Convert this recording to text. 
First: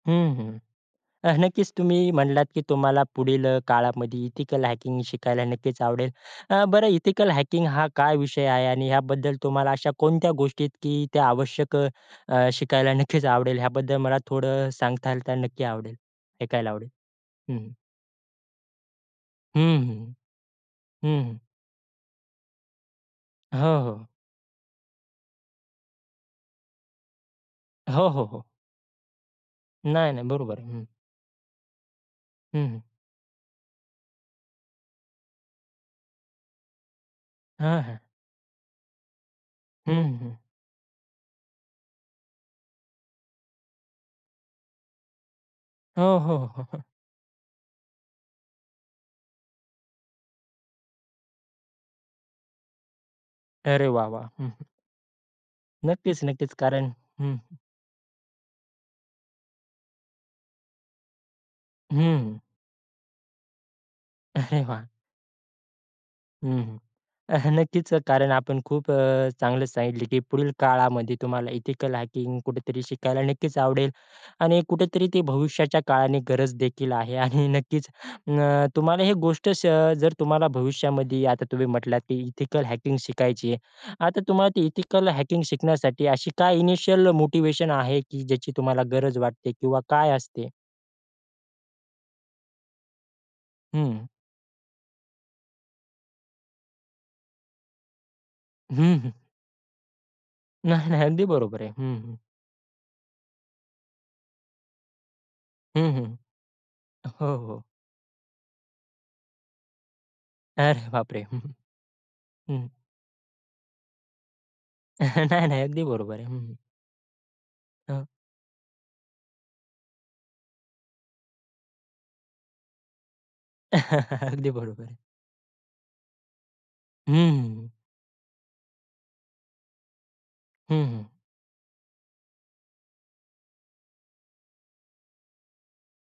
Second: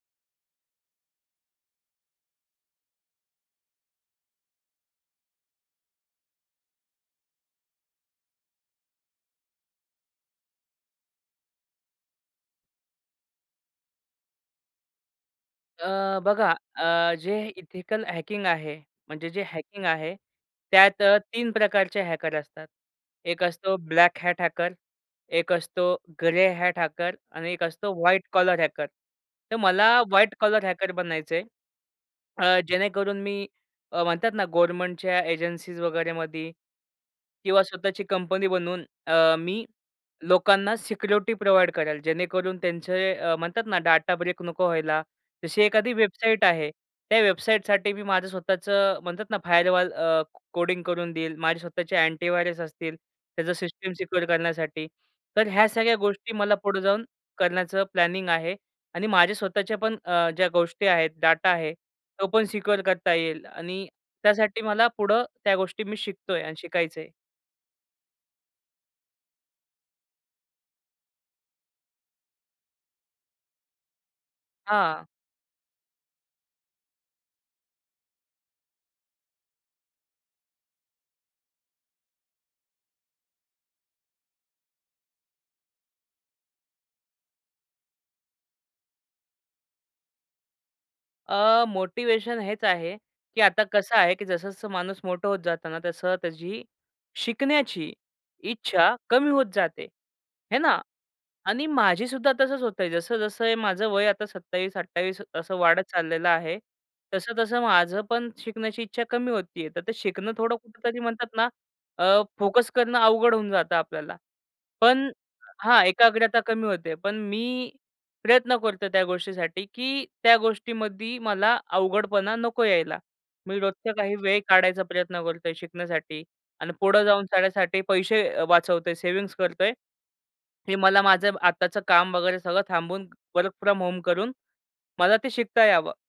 हं, हं. अ, नक्कीच तुम्ही म्हणलात की तुम्हाला पुढील अ, काळामध्ये एथिकल हॅकिंग शिकायला नक्कीच आवडेल. अ, बरं एथिकल हॅकिंग हा काय विषय आहे आणि याबद्दल तुम्हाला अशा कोणत्या गोष्टी आहेत की आवश्यक अ, शिकायला नक्कीच आवडेल, याबद्दल मला थोडं अ, सांगाल तर नक्की आवडेल अ, बघा ऐकायला आवडेल? अ, जे हं, हं. एथिकल हॅकिंग आहे, म्हणजे जे हं, हॅकिंग हं. आहे, त्यात अ, हं, हं. 3 प्रकारचे हॅकर असतात. एक असतो हो, हो. ब्लॅक हॅट हॅकर एक असतो ग्रे हॅट हॅकर आणि एक असतो हो, व्हाईट हो, हो. Collar hacker. तर मला नाही, नाही. व्हाईट बरोबर, कॉलर हं. हॅकर बनायचंय. अ, हं, हं. जेणेकरून मी अ, म्हणतात ना गव्हर्नमेंटच्या एजन्सीज वगैरेमध्ये किंवा हां, हां. स्वतःची कंपनी बनवून अ, मी हं, हं. लोकांना सिक्युरिटी प्रोव्हाईड करेल जेणेकरून त्यांचे अ, म्हणतात ना डाटा ब्रेक नको व्हायला. जशी एखादी हो, वेबसाईट हो. आहे, त्या वेबसाईटसाठी मी माझं स्वतःचं म्हणतात ना फायरवॉल अ, कोडिंग करून देईल. माझे स्वतःचे अँटीव्हायरस असतील त्याचं अरे सिस्टम वाह, वाह! सिक्युअर हं, हं. करण्यासाठी. तर ह्या सगळ्या नक्कीच, गोष्टी नक्कीच. मला पुढे कारण जाऊन हं, हं. करण्याचं प्लॅनिंग आहे. आणि माझे स्वतःचे पण अ, ज्या गोष्टी आहेत डाटा आहे, तो हं. पण सिक्युअर करता येईल आणि त्यासाठी अरे वाह! मला पुढं त्या गोष्टी मी शिकतोय हं, आणि हं. शिकायचं आहे. नक्कीच अ, कारण आपण खूप अ, चांगलं सांगितलं, की पुढील काळामध्ये तुम्हाला एथिकल हॅकिंग कुठेतरी शिकायला नक्कीच आवडेल आणि हां. कुठेतरी ते भविष्याच्या काळाने गरज देखील आहे आणि नक्कीच उम्म, तुम्हाला ही गोष्ट अ, जर तुम्हाला भविष्यामध्ये आता तुम्ही म्हटलात की एथिकल हॅकिंग शिकायची आहे. आता तुम्हाला ती एथिकल हॅकिंग शिकण्यासाठी अशी काय इनिशिअल मोटिव्हेशन आहे की ज्याची तुम्हाला गरज वाटते किंवा काय असते? अ, मोटिवेशन हेच आहे, की आता कसं हं. आहे की जसं-जसं माणूस मोठं होत जात ना, तसं त्याची शिकण्याची इच्छा हं, हं. कमी होत जाते हे ना. नाही, नाही. अगदी बरोबर आणि आहे. हं, माझी हं. सुद्धा तसंच होत आहे. जसं-जसं माझं वय आता 27-28 असं हं, वाढत हं. चाललेलं आहे. हो, तसं-तसं हो. माझं पण शिकण्याची इच्छा कमी होती आहे, तर ते शिकणं थोडं अरे कुठंतरी बापरे! म्हणतात हं, ना, हं, अ, हं. फोकस करणं अवघड होऊन जातं आपल्याला, पण नाही, नाही, हां, अगदी बरोबर आहे. हं, एकाग्रता हं. कमी होते. पण मी हं. प्रयत्न करतोय त्या गोष्टीसाठी, की त्या गोष्टीमध्ये मला अवघडपणा नको यायला. मी रोजचा काही वेळ अगदी बरोबर काढायचा आहे. प्रयत्न करतोय शिकण्यासाठी. आणि पुढे हं. जाऊनसाठी पैसे वाचवतोय, सेव्हिंग्ज करतोय. हे हं, मला हं. माझं आत्ताचं काम वगैरे सगळं थांबून वर्क फ्रॉम होम करून, मला ते शिकता यावं.